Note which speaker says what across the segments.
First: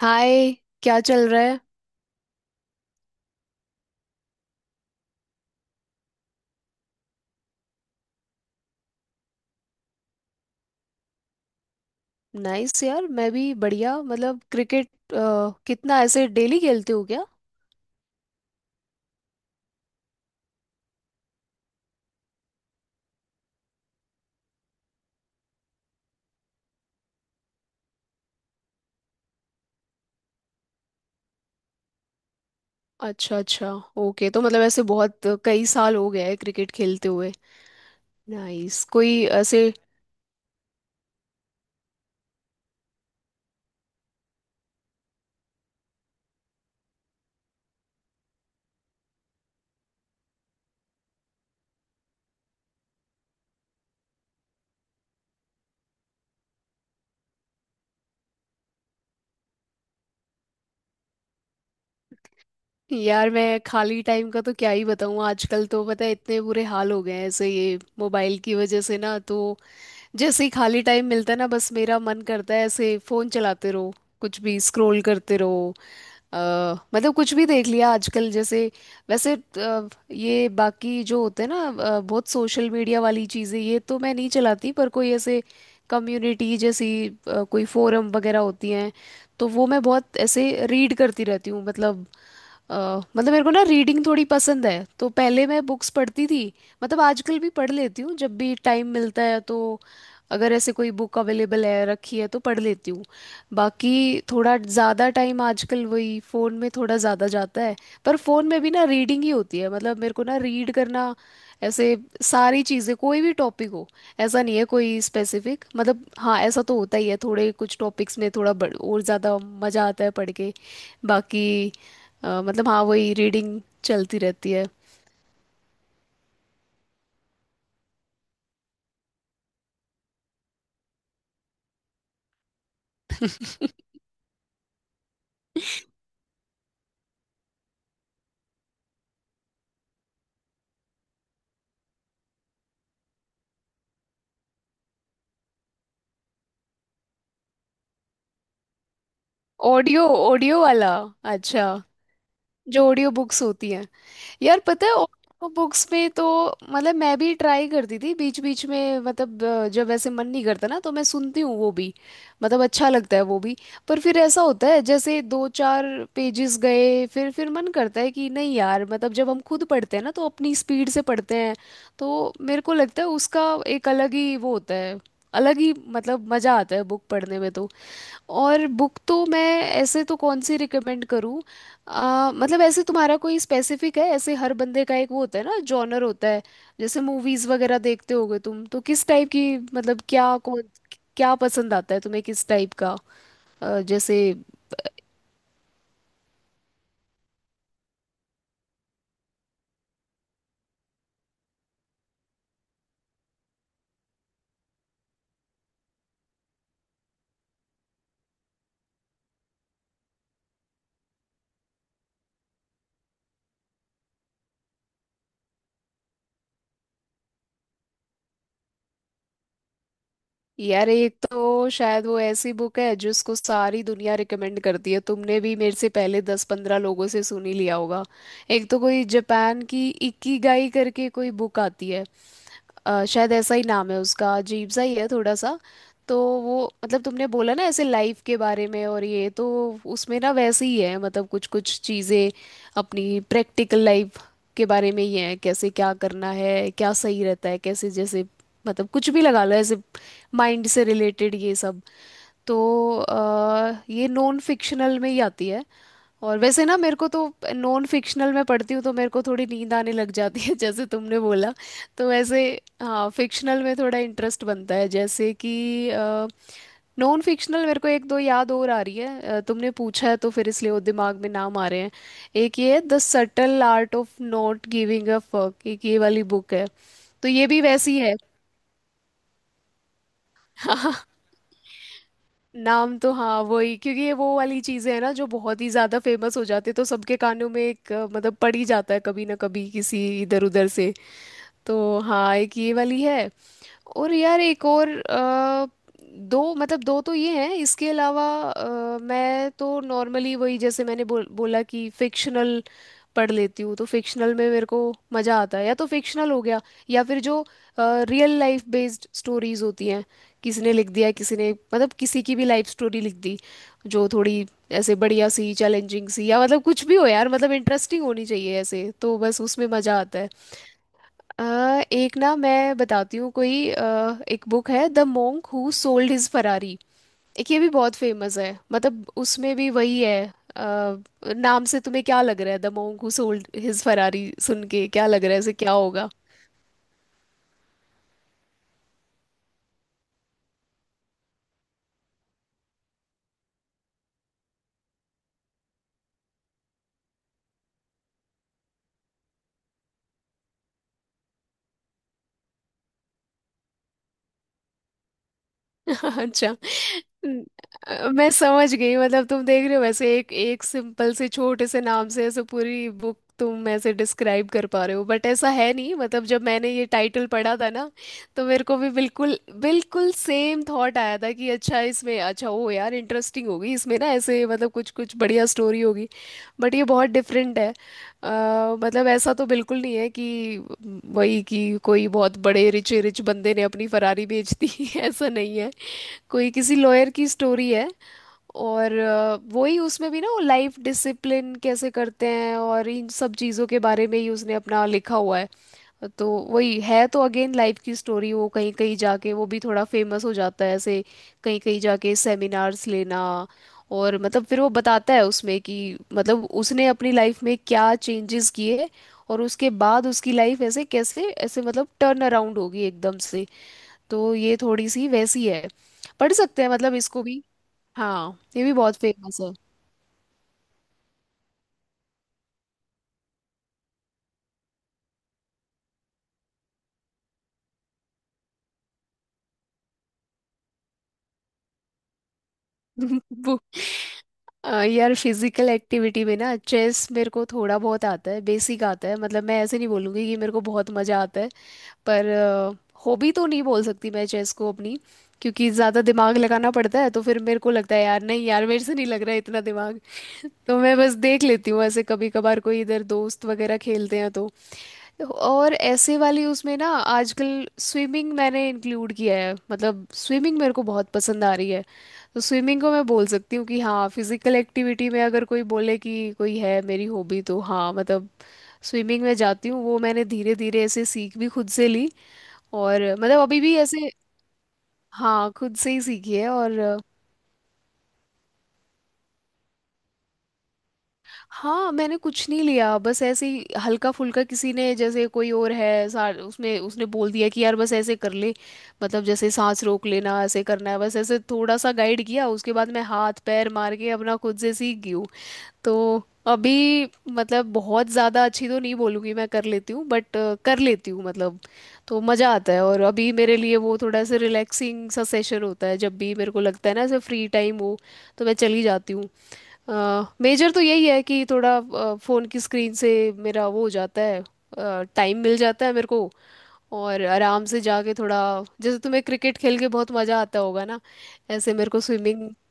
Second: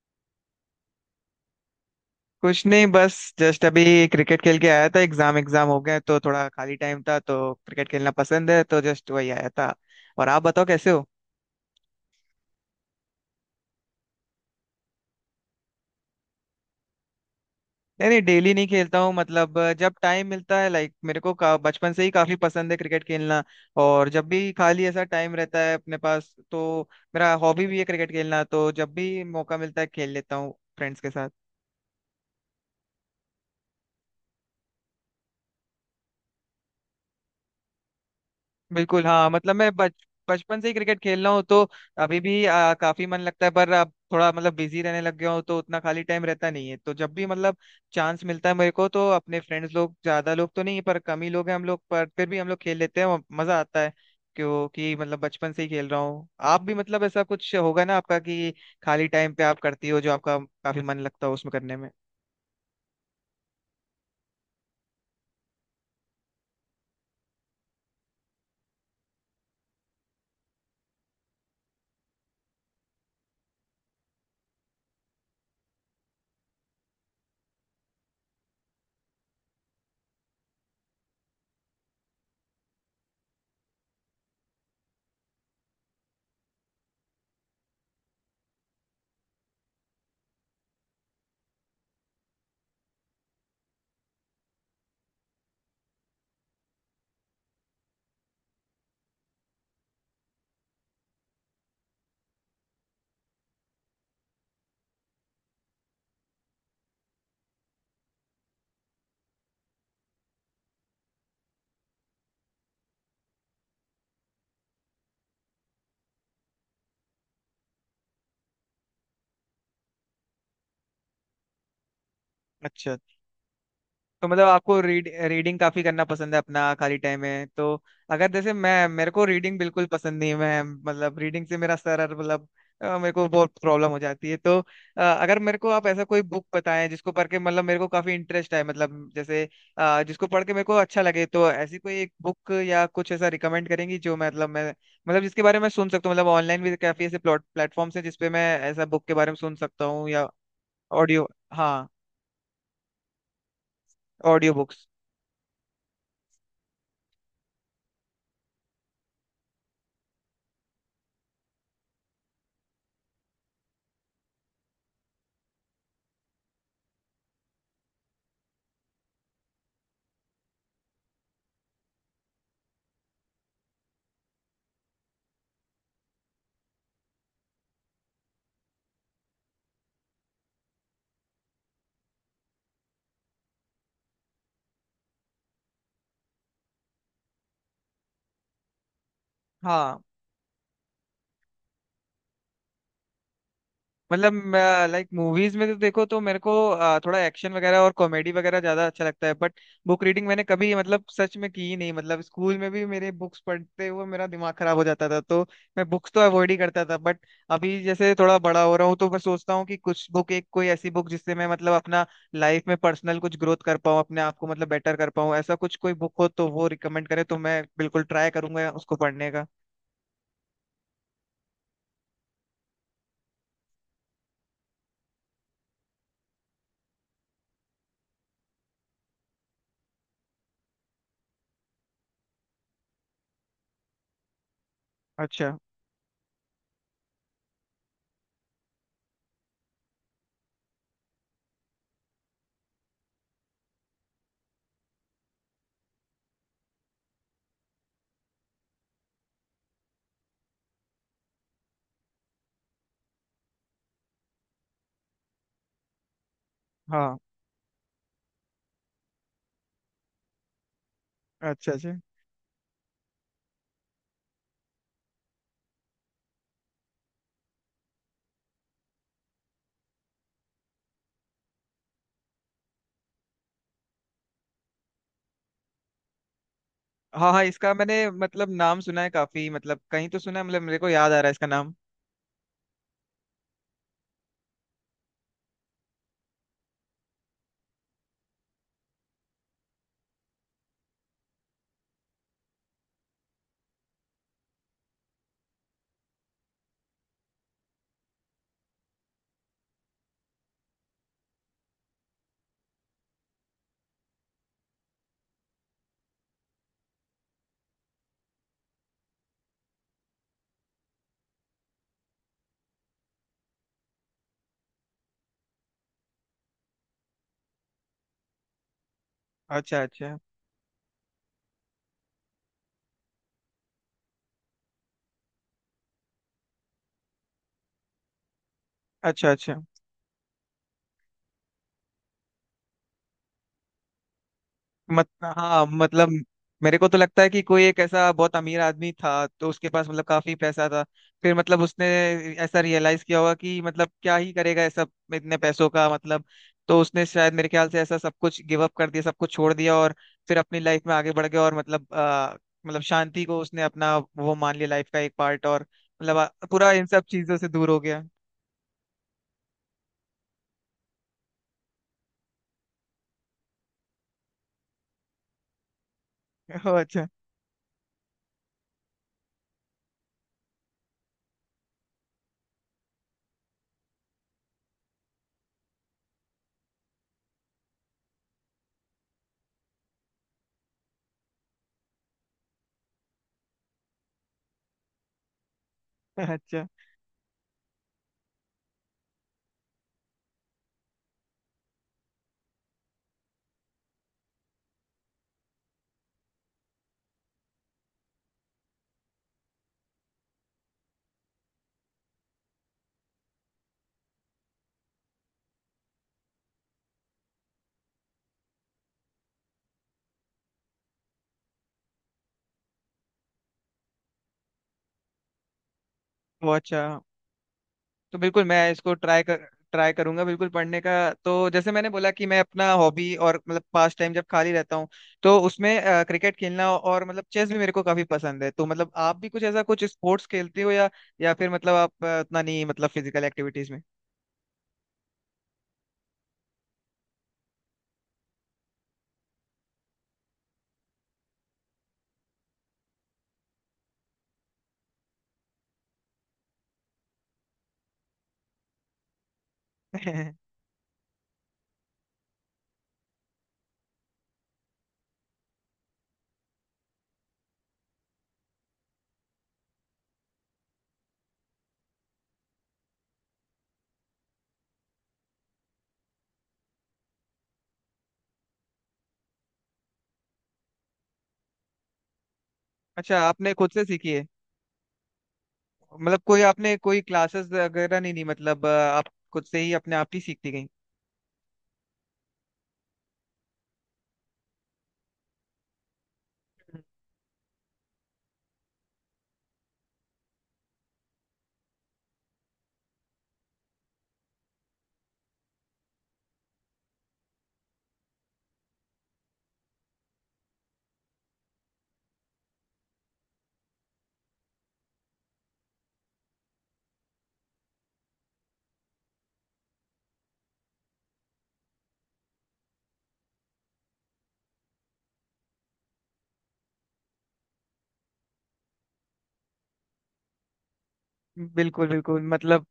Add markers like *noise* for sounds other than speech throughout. Speaker 1: हाय। क्या चल रहा है।
Speaker 2: कुछ नहीं, बस जस्ट अभी क्रिकेट खेल के आया था। एग्जाम एग्जाम हो गए तो थोड़ा खाली टाइम था, तो क्रिकेट खेलना पसंद है तो जस्ट वही आया था। और आप बताओ कैसे हो।
Speaker 1: नाइस यार, मैं भी बढ़िया। मतलब क्रिकेट कितना ऐसे डेली खेलते हो क्या।
Speaker 2: नहीं नहीं, डेली नहीं खेलता हूँ। मतलब जब टाइम मिलता है, लाइक मेरे को बचपन से ही काफी पसंद है क्रिकेट खेलना। और जब भी खाली ऐसा टाइम रहता है अपने पास तो मेरा हॉबी भी है क्रिकेट खेलना, तो जब भी मौका मिलता है खेल लेता हूँ फ्रेंड्स के साथ।
Speaker 1: अच्छा अच्छा। ओके, तो मतलब ऐसे बहुत कई साल हो गए हैं क्रिकेट खेलते हुए। नाइस।
Speaker 2: बिल्कुल
Speaker 1: कोई
Speaker 2: हाँ। मतलब
Speaker 1: ऐसे।
Speaker 2: मैं बच बचपन से ही क्रिकेट खेल रहा हूँ तो अभी भी काफी मन लगता है, पर अब थोड़ा मतलब बिजी रहने लग गया हूँ तो उतना खाली टाइम रहता नहीं है। तो जब भी मतलब चांस मिलता है मेरे को तो अपने फ्रेंड्स लोग, ज्यादा लोग तो नहीं पर कम ही लोग हैं हम लोग, पर फिर भी हम लोग खेल लेते हैं और मजा आता है। क्योंकि मतलब बचपन से ही खेल रहा हूँ। आप भी मतलब ऐसा कुछ होगा ना आपका, कि खाली टाइम पे आप करती हो जो आपका काफी मन लगता हो उसमें करने में।
Speaker 1: यार मैं खाली टाइम का तो क्या ही बताऊँ, आजकल तो पता है इतने बुरे हाल हो गए हैं, ऐसे ये मोबाइल की वजह से ना, तो जैसे ही खाली टाइम मिलता है ना, बस मेरा मन करता है ऐसे फोन चलाते रहो, कुछ भी स्क्रॉल करते रहो। अ, मतलब कुछ भी देख लिया आजकल जैसे। वैसे ये बाकी जो होते हैं ना, बहुत सोशल मीडिया वाली चीज़ें, ये तो मैं नहीं चलाती। पर कोई ऐसे कम्युनिटी जैसी कोई फोरम वगैरह होती हैं, तो वो मैं बहुत ऐसे रीड करती रहती हूँ। मतलब अ, मतलब मेरे को ना रीडिंग थोड़ी पसंद है, तो पहले मैं बुक्स पढ़ती थी। मतलब आजकल भी पढ़ लेती हूँ जब भी टाइम मिलता है, तो अगर ऐसे कोई बुक अवेलेबल है रखी है तो पढ़ लेती हूँ। बाकी थोड़ा ज़्यादा टाइम आजकल वही फ़ोन में थोड़ा ज़्यादा जाता है। पर फ़ोन में भी ना रीडिंग ही होती है। मतलब मेरे को ना रीड करना, ऐसे सारी चीज़ें, कोई भी टॉपिक हो। ऐसा नहीं है कोई स्पेसिफिक, मतलब हाँ ऐसा तो होता ही है, थोड़े कुछ टॉपिक्स में थोड़ा और ज़्यादा मज़ा आता है पढ़ के। बाकी मतलब हाँ
Speaker 2: अच्छा।
Speaker 1: वही रीडिंग चलती
Speaker 2: तो मतलब
Speaker 1: रहती है।
Speaker 2: आपको रीडिंग काफी करना पसंद है अपना खाली टाइम में तो। अगर जैसे मैं, मेरे को रीडिंग बिल्कुल पसंद नहीं है। मैं मतलब रीडिंग से मेरा मतलब मेरे को बहुत प्रॉब्लम
Speaker 1: *laughs*
Speaker 2: हो जाती है तो। अगर मेरे को आप ऐसा कोई बुक बताएं जिसको पढ़ के मतलब मेरे को काफी इंटरेस्ट आए। मतलब जैसे जिसको पढ़ के मेरे को अच्छा लगे, तो ऐसी कोई एक बुक या कुछ ऐसा रिकमेंड करेंगी जो मतलब मैं, मतलब जिसके बारे में मैं सुन सकता हूँ। मतलब ऑनलाइन भी काफी ऐसे प्लॉट प्लेटफॉर्म्स हैं जिसपे मैं ऐसा बुक के बारे में सुन सकता
Speaker 1: ऑडियो
Speaker 2: हूँ या।
Speaker 1: ऑडियो वाला?
Speaker 2: ऑडियो।
Speaker 1: अच्छा।
Speaker 2: हाँ।
Speaker 1: जो ऑडियो बुक्स होती हैं।
Speaker 2: ऑडियो
Speaker 1: यार
Speaker 2: बुक्स।
Speaker 1: पता है ऑडियो बुक्स में तो मतलब मैं भी ट्राई करती थी बीच बीच में। मतलब जब ऐसे मन नहीं करता ना, तो मैं सुनती हूँ वो भी। मतलब अच्छा लगता है वो भी। पर फिर ऐसा होता है जैसे 2-4 पेजेस गए, फिर मन करता है कि नहीं यार, मतलब जब हम खुद पढ़ते हैं ना तो अपनी स्पीड से पढ़ते हैं। तो मेरे को लगता है उसका एक अलग ही वो होता है, अलग ही मतलब मज़ा आता है बुक पढ़ने में। तो और बुक तो मैं ऐसे तो कौन सी रिकमेंड करूँ? मतलब ऐसे तुम्हारा कोई स्पेसिफिक है? ऐसे हर बंदे का एक वो होता है ना, जॉनर होता है। जैसे मूवीज वगैरह देखते होगे तुम, तो किस टाइप की, मतलब
Speaker 2: हाँ।
Speaker 1: क्या कौन क्या पसंद आता है तुम्हें, किस टाइप का जैसे।
Speaker 2: मतलब लाइक मूवीज में तो देखो तो मेरे को थोड़ा एक्शन वगैरह और कॉमेडी वगैरह ज्यादा अच्छा लगता है, बट बुक रीडिंग मैंने कभी मतलब सच में की ही नहीं। मतलब स्कूल में भी मेरे बुक्स पढ़ते हुए मेरा दिमाग खराब हो जाता था तो मैं बुक्स तो अवॉइड ही करता था। बट अभी जैसे थोड़ा बड़ा हो रहा हूँ, तो मैं सोचता हूँ कि कुछ बुक, एक कोई ऐसी बुक जिससे मैं मतलब अपना लाइफ में पर्सनल कुछ ग्रोथ कर पाऊँ, अपने आप को मतलब बेटर कर पाऊँ, ऐसा कुछ कोई बुक हो तो वो रिकमेंड करे तो मैं बिल्कुल ट्राई करूंगा उसको पढ़ने का।
Speaker 1: यार एक तो शायद वो ऐसी बुक है जिसको सारी दुनिया रिकमेंड करती है, तुमने भी मेरे से पहले 10-15 लोगों से सुन ही लिया होगा। एक तो कोई जापान की इकिगाई करके कोई बुक आती है। शायद ऐसा ही नाम है उसका, अजीब सा ही है थोड़ा
Speaker 2: अच्छा,
Speaker 1: सा। तो वो, मतलब तुमने बोला ना ऐसे लाइफ के बारे में, और ये तो उसमें ना वैसे ही है। मतलब कुछ कुछ चीज़ें अपनी प्रैक्टिकल लाइफ के बारे में ही है, कैसे क्या करना है, क्या सही रहता है, कैसे जैसे, मतलब कुछ भी लगा लो, ऐसे माइंड से रिलेटेड ये सब। तो अ, ये नॉन फिक्शनल में ही आती है। और वैसे ना मेरे को
Speaker 2: हाँ।
Speaker 1: तो नॉन फिक्शनल में पढ़ती हूँ तो मेरे को थोड़ी नींद आने लग जाती है *laughs* जैसे तुमने बोला।
Speaker 2: अच्छा अच्छा।
Speaker 1: तो वैसे हाँ फिक्शनल में थोड़ा इंटरेस्ट बनता है, जैसे कि नॉन फिक्शनल मेरे को एक दो याद और आ रही है, तुमने पूछा है तो फिर इसलिए वो दिमाग में नाम आ रहे हैं। एक ये the subtle art of not giving a fuck, एक ये वाली बुक है। तो
Speaker 2: हाँ हाँ,
Speaker 1: ये भी
Speaker 2: इसका मैंने
Speaker 1: वैसी है।
Speaker 2: मतलब नाम सुना है काफी। मतलब कहीं तो सुना है, मतलब मेरे को याद आ रहा है इसका नाम।
Speaker 1: नाम तो हाँ वही, क्योंकि ये वो वाली चीजें हैं ना जो बहुत ही ज्यादा फेमस हो जाती है, तो सबके कानों में एक मतलब पड़ ही जाता है कभी ना कभी किसी इधर उधर से। तो हाँ एक ये वाली है। और यार एक और दो, मतलब दो तो ये हैं। इसके अलावा मैं तो नॉर्मली वही, जैसे मैंने बोला कि फिक्शनल पढ़ लेती हूँ, तो फिक्शनल में मेरे को मज़ा आता है। या तो फिक्शनल हो गया, या फिर जो रियल लाइफ बेस्ड स्टोरीज होती हैं, किसी ने लिख दिया, किसी ने मतलब किसी की भी लाइफ स्टोरी लिख दी, जो थोड़ी ऐसे बढ़िया सी, चैलेंजिंग सी, या मतलब कुछ भी हो यार, मतलब इंटरेस्टिंग होनी चाहिए ऐसे, तो बस उसमें
Speaker 2: अच्छा
Speaker 1: मजा
Speaker 2: अच्छा।
Speaker 1: आता है। अ, एक ना मैं बताती हूँ, कोई एक बुक है the monk who sold his Ferrari. एक ये भी बहुत फेमस है, मतलब
Speaker 2: अच्छा अच्छा।
Speaker 1: उसमें भी वही है। अ, नाम से तुम्हें क्या लग रहा है? The monk who sold his Ferrari सुन के क्या
Speaker 2: मत
Speaker 1: लग रहा है, ऐसे
Speaker 2: हाँ,
Speaker 1: क्या होगा?
Speaker 2: मतलब मेरे को तो लगता है कि कोई एक ऐसा बहुत अमीर आदमी था तो उसके पास मतलब काफी पैसा था। फिर मतलब उसने ऐसा रियलाइज किया होगा कि मतलब क्या ही करेगा ये सब इतने पैसों का मतलब। तो उसने शायद मेरे ख्याल से ऐसा सब कुछ गिव अप कर दिया, सब कुछ छोड़ दिया और फिर अपनी लाइफ में आगे बढ़ गया। और मतलब मतलब शांति को उसने अपना वो मान लिया, लाइफ का एक पार्ट। और मतलब
Speaker 1: अच्छा।
Speaker 2: पूरा इन सब चीजों
Speaker 1: न-
Speaker 2: से दूर हो गया।
Speaker 1: मैं समझ गई, मतलब तुम देख रहे हो, वैसे एक एक सिंपल से छोटे से नाम से ऐसे पूरी बुक तुम ऐसे डिस्क्राइब कर पा रहे हो। बट ऐसा है नहीं। मतलब जब मैंने
Speaker 2: ओह,
Speaker 1: ये
Speaker 2: अच्छा।
Speaker 1: टाइटल पढ़ा था ना, तो मेरे को भी बिल्कुल बिल्कुल सेम थॉट आया था कि अच्छा इसमें, अच्छा ओ यार इंटरेस्टिंग होगी इसमें ना, ऐसे मतलब कुछ कुछ बढ़िया स्टोरी होगी। बट ये बहुत डिफरेंट है। मतलब ऐसा तो बिल्कुल नहीं है कि वही कि कोई बहुत बड़े रिच रिच बंदे ने अपनी फरारी बेच दी। *laughs* ऐसा नहीं है। कोई
Speaker 2: अच्छा।
Speaker 1: किसी लॉयर की स्टोरी है। और वही उसमें भी ना वो लाइफ डिसिप्लिन कैसे करते हैं और इन सब चीज़ों के बारे में ही उसने अपना लिखा हुआ है। तो वही है, तो अगेन लाइफ की स्टोरी, वो कहीं कहीं जाके वो भी थोड़ा फेमस हो जाता है ऐसे, कहीं कहीं जाके सेमिनार्स लेना। और मतलब फिर वो बताता है उसमें कि मतलब उसने अपनी लाइफ में क्या चेंजेस किए, और उसके बाद उसकी लाइफ ऐसे कैसे, ऐसे मतलब टर्न अराउंड होगी एकदम से। तो ये थोड़ी सी वैसी है, पढ़
Speaker 2: वो
Speaker 1: सकते हैं
Speaker 2: अच्छा।
Speaker 1: मतलब इसको भी।
Speaker 2: तो
Speaker 1: हाँ
Speaker 2: बिल्कुल
Speaker 1: ये
Speaker 2: मैं
Speaker 1: भी
Speaker 2: इसको
Speaker 1: बहुत फेमस है।
Speaker 2: ट्राई करूंगा बिल्कुल पढ़ने का। तो जैसे मैंने बोला कि मैं अपना हॉबी और मतलब पास टाइम जब खाली रहता हूँ तो उसमें क्रिकेट खेलना और मतलब चेस भी मेरे को काफी पसंद है। तो मतलब आप भी कुछ ऐसा कुछ स्पोर्ट्स खेलते हो या फिर मतलब आप उतना नहीं, मतलब फिजिकल
Speaker 1: *laughs* बुक।
Speaker 2: एक्टिविटीज में।
Speaker 1: यार फिजिकल एक्टिविटी में ना चेस मेरे को थोड़ा बहुत आता है, बेसिक आता है। मतलब मैं ऐसे नहीं बोलूँगी कि मेरे को बहुत मज़ा आता है। पर हॉबी तो नहीं बोल सकती मैं चेस को अपनी, क्योंकि ज़्यादा दिमाग लगाना पड़ता है, तो फिर मेरे को लगता है यार नहीं यार मेरे से नहीं लग रहा है इतना दिमाग। *laughs*
Speaker 2: *laughs*
Speaker 1: तो मैं बस देख लेती हूँ ऐसे कभी कभार, कोई इधर दोस्त वगैरह खेलते हैं तो। और ऐसे वाली उसमें ना, आजकल स्विमिंग मैंने इंक्लूड किया है। मतलब स्विमिंग मेरे को बहुत पसंद आ रही है, तो स्विमिंग को मैं बोल सकती हूँ कि हाँ फिजिकल एक्टिविटी में अगर कोई बोले कि कोई है मेरी हॉबी, तो हाँ मतलब स्विमिंग में जाती हूँ। वो मैंने धीरे धीरे ऐसे सीख भी खुद से ली, और
Speaker 2: अच्छा,
Speaker 1: मतलब
Speaker 2: आपने
Speaker 1: अभी
Speaker 2: खुद
Speaker 1: भी
Speaker 2: से
Speaker 1: ऐसे।
Speaker 2: सीखी है?
Speaker 1: हाँ खुद से ही
Speaker 2: मतलब
Speaker 1: सीखी
Speaker 2: कोई
Speaker 1: है।
Speaker 2: आपने
Speaker 1: और
Speaker 2: कोई क्लासेस वगैरह नहीं ली, मतलब आप खुद से ही अपने आप ही सीखती गई।
Speaker 1: हाँ मैंने कुछ नहीं लिया, बस ऐसे ही हल्का फुल्का, किसी ने जैसे कोई और है सार उसमें, उसने बोल दिया कि यार बस ऐसे कर ले। मतलब जैसे सांस रोक लेना ऐसे करना है, बस ऐसे थोड़ा सा गाइड किया, उसके बाद मैं हाथ पैर मार के अपना खुद से सीख गई हूँ। तो अभी मतलब बहुत ज़्यादा अच्छी तो नहीं बोलूँगी, मैं कर लेती हूँ, बट कर लेती हूँ मतलब। तो मज़ा आता है, और अभी मेरे लिए वो थोड़ा सा रिलैक्सिंग सा सेशन होता है, जब भी मेरे को लगता है ना ऐसे फ्री टाइम हो तो मैं चली जाती हूँ। मेजर तो यही है कि थोड़ा फ़ोन की स्क्रीन से मेरा वो हो जाता है, टाइम मिल जाता है मेरे को, और आराम से जाके थोड़ा, जैसे तुम्हें क्रिकेट खेल के बहुत मज़ा आता होगा ना, ऐसे
Speaker 2: बिल्कुल
Speaker 1: मेरे को
Speaker 2: बिल्कुल,
Speaker 1: स्विमिंग।
Speaker 2: मतलब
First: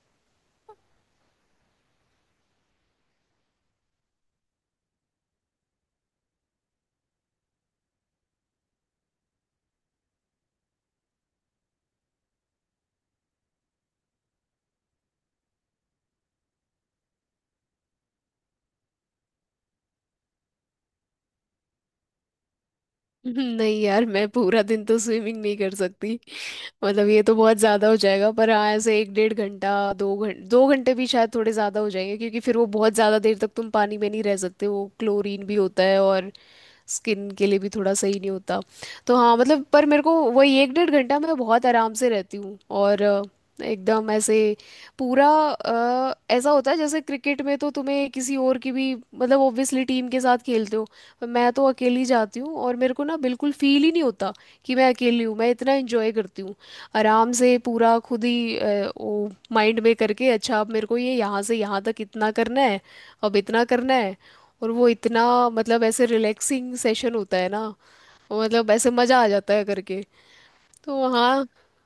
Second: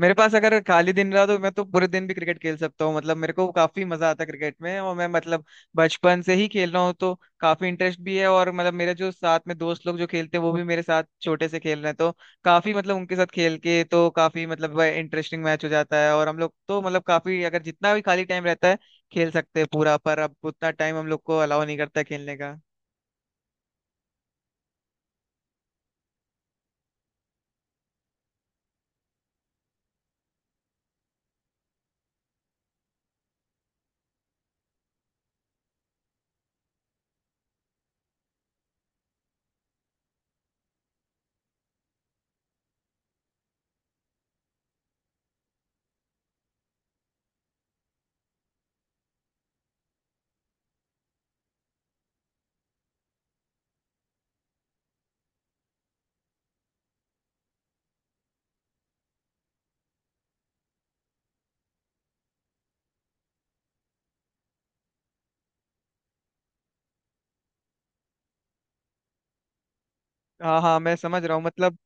Speaker 2: मेरे पास अगर खाली दिन रहा तो मैं तो पूरे दिन भी क्रिकेट खेल सकता हूँ। मतलब मेरे को काफी मजा आता है क्रिकेट में, और मैं मतलब बचपन से ही खेल रहा हूँ तो काफी इंटरेस्ट भी है। और मतलब मेरे जो साथ में दोस्त लोग जो खेलते हैं वो भी मेरे साथ छोटे से खेल रहे हैं, तो काफी मतलब उनके साथ खेल के तो काफी मतलब इंटरेस्टिंग मैच हो जाता है। और हम लोग तो मतलब काफी, अगर जितना भी खाली टाइम रहता है खेल सकते हैं पूरा, पर अब उतना टाइम हम लोग को अलाउ नहीं करता है खेलने का।
Speaker 1: नहीं यार मैं पूरा दिन तो स्विमिंग नहीं कर सकती, मतलब ये तो बहुत ज्यादा हो जाएगा। पर हाँ ऐसे एक डेढ़ घंटा, 2 घंटे, 2 घंटे भी शायद थोड़े ज्यादा हो जाएंगे, क्योंकि फिर वो बहुत ज्यादा देर तक तुम पानी में नहीं रह सकते, वो क्लोरीन भी होता है, और स्किन के लिए भी थोड़ा सही नहीं होता। तो हाँ मतलब, पर मेरे को वही एक डेढ़ घंटा मैं बहुत आराम से रहती हूँ। और एकदम ऐसे पूरा ऐसा होता है, जैसे क्रिकेट में तो तुम्हें किसी और की भी, मतलब ऑब्वियसली टीम के साथ खेलते हो, पर मैं तो अकेली जाती हूँ और मेरे को ना बिल्कुल फील ही नहीं होता कि मैं अकेली हूँ, मैं इतना एंजॉय करती हूँ। आराम से पूरा खुद ही वो माइंड में करके, अच्छा अब मेरे को ये यहाँ से यहाँ तक इतना करना है, अब इतना करना है, और वो इतना मतलब ऐसे रिलैक्सिंग सेशन होता है ना, मतलब ऐसे मज़ा आ जाता है करके।
Speaker 2: हाँ हाँ, मैं
Speaker 1: तो
Speaker 2: समझ रहा हूँ।
Speaker 1: हाँ
Speaker 2: मतलब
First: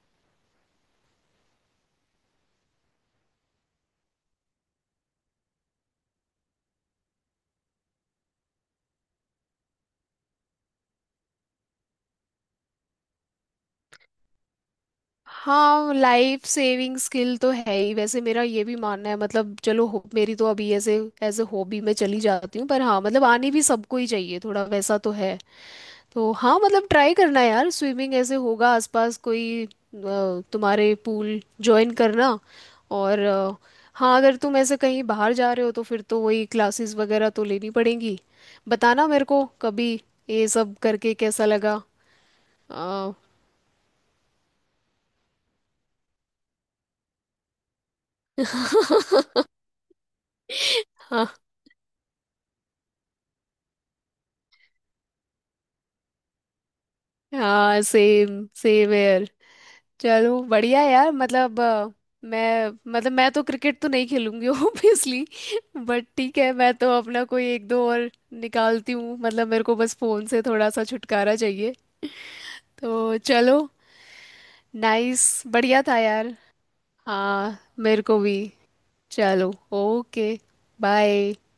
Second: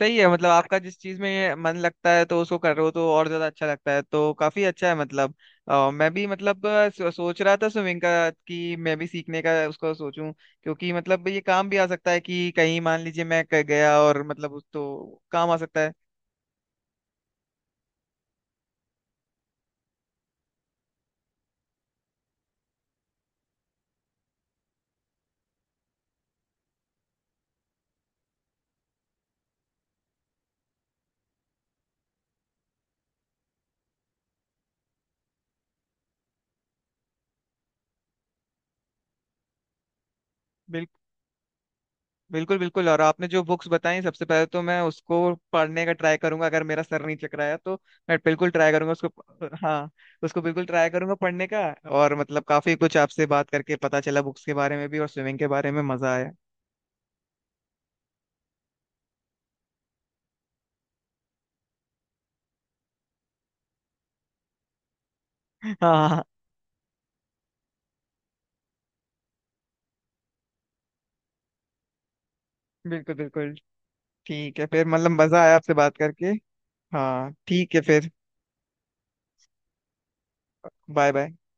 Speaker 2: सही है, मतलब आपका जिस चीज में मन लगता है तो उसको कर रहे हो तो और ज्यादा अच्छा लगता है, तो काफी अच्छा है मतलब। मैं भी मतलब सोच रहा था स्विमिंग का, कि मैं भी सीखने का उसको सोचूं। क्योंकि मतलब ये काम भी आ सकता है कि कहीं मान लीजिए मैं गया और मतलब उस तो काम आ सकता
Speaker 1: हाँ, लाइफ सेविंग स्किल तो है ही वैसे, मेरा ये भी मानना है। मतलब चलो मेरी तो अभी ऐसे एज ए हॉबी में चली जाती हूँ, पर हाँ मतलब आनी भी सबको ही चाहिए थोड़ा, वैसा तो है। तो हाँ मतलब ट्राई करना यार स्विमिंग, ऐसे होगा आसपास कोई तुम्हारे पूल ज्वाइन करना। और हाँ अगर तुम ऐसे कहीं बाहर जा रहे हो तो फिर तो वही क्लासेस वगैरह तो लेनी पड़ेंगी। बताना मेरे को कभी ये सब
Speaker 2: है।
Speaker 1: करके कैसा लगा।
Speaker 2: बिल्कुल बिल्कुल, और
Speaker 1: अ,
Speaker 2: आपने जो बुक्स बताई सबसे पहले तो मैं उसको पढ़ने का ट्राई करूंगा, अगर मेरा सर नहीं चकराया तो मैं बिल्कुल ट्राई करूंगा उसको। हाँ, उसको बिल्कुल ट्राई करूंगा
Speaker 1: *laughs*
Speaker 2: पढ़ने का। और मतलब काफी कुछ आपसे बात करके पता चला, बुक्स के बारे में भी और स्विमिंग के बारे में। मजा आया।
Speaker 1: हाँ सेम सेम यार, चलो बढ़िया यार। मतलब मैं, मतलब मैं तो क्रिकेट तो नहीं खेलूंगी *laughs* ऑब्वियसली।
Speaker 2: *laughs* हाँ
Speaker 1: बट
Speaker 2: हाँ,
Speaker 1: ठीक है, मैं तो अपना कोई एक दो और निकालती हूँ, मतलब मेरे को बस फोन से थोड़ा सा छुटकारा चाहिए, तो
Speaker 2: बिल्कुल बिल्कुल।
Speaker 1: चलो।
Speaker 2: ठीक है फिर, मतलब मजा
Speaker 1: नाइस,
Speaker 2: आया आपसे
Speaker 1: बढ़िया था
Speaker 2: बात करके।
Speaker 1: यार।
Speaker 2: हाँ
Speaker 1: हाँ
Speaker 2: ठीक है
Speaker 1: मेरे
Speaker 2: फिर।
Speaker 1: को भी। चलो ओके।
Speaker 2: Bye bye.
Speaker 1: बाय।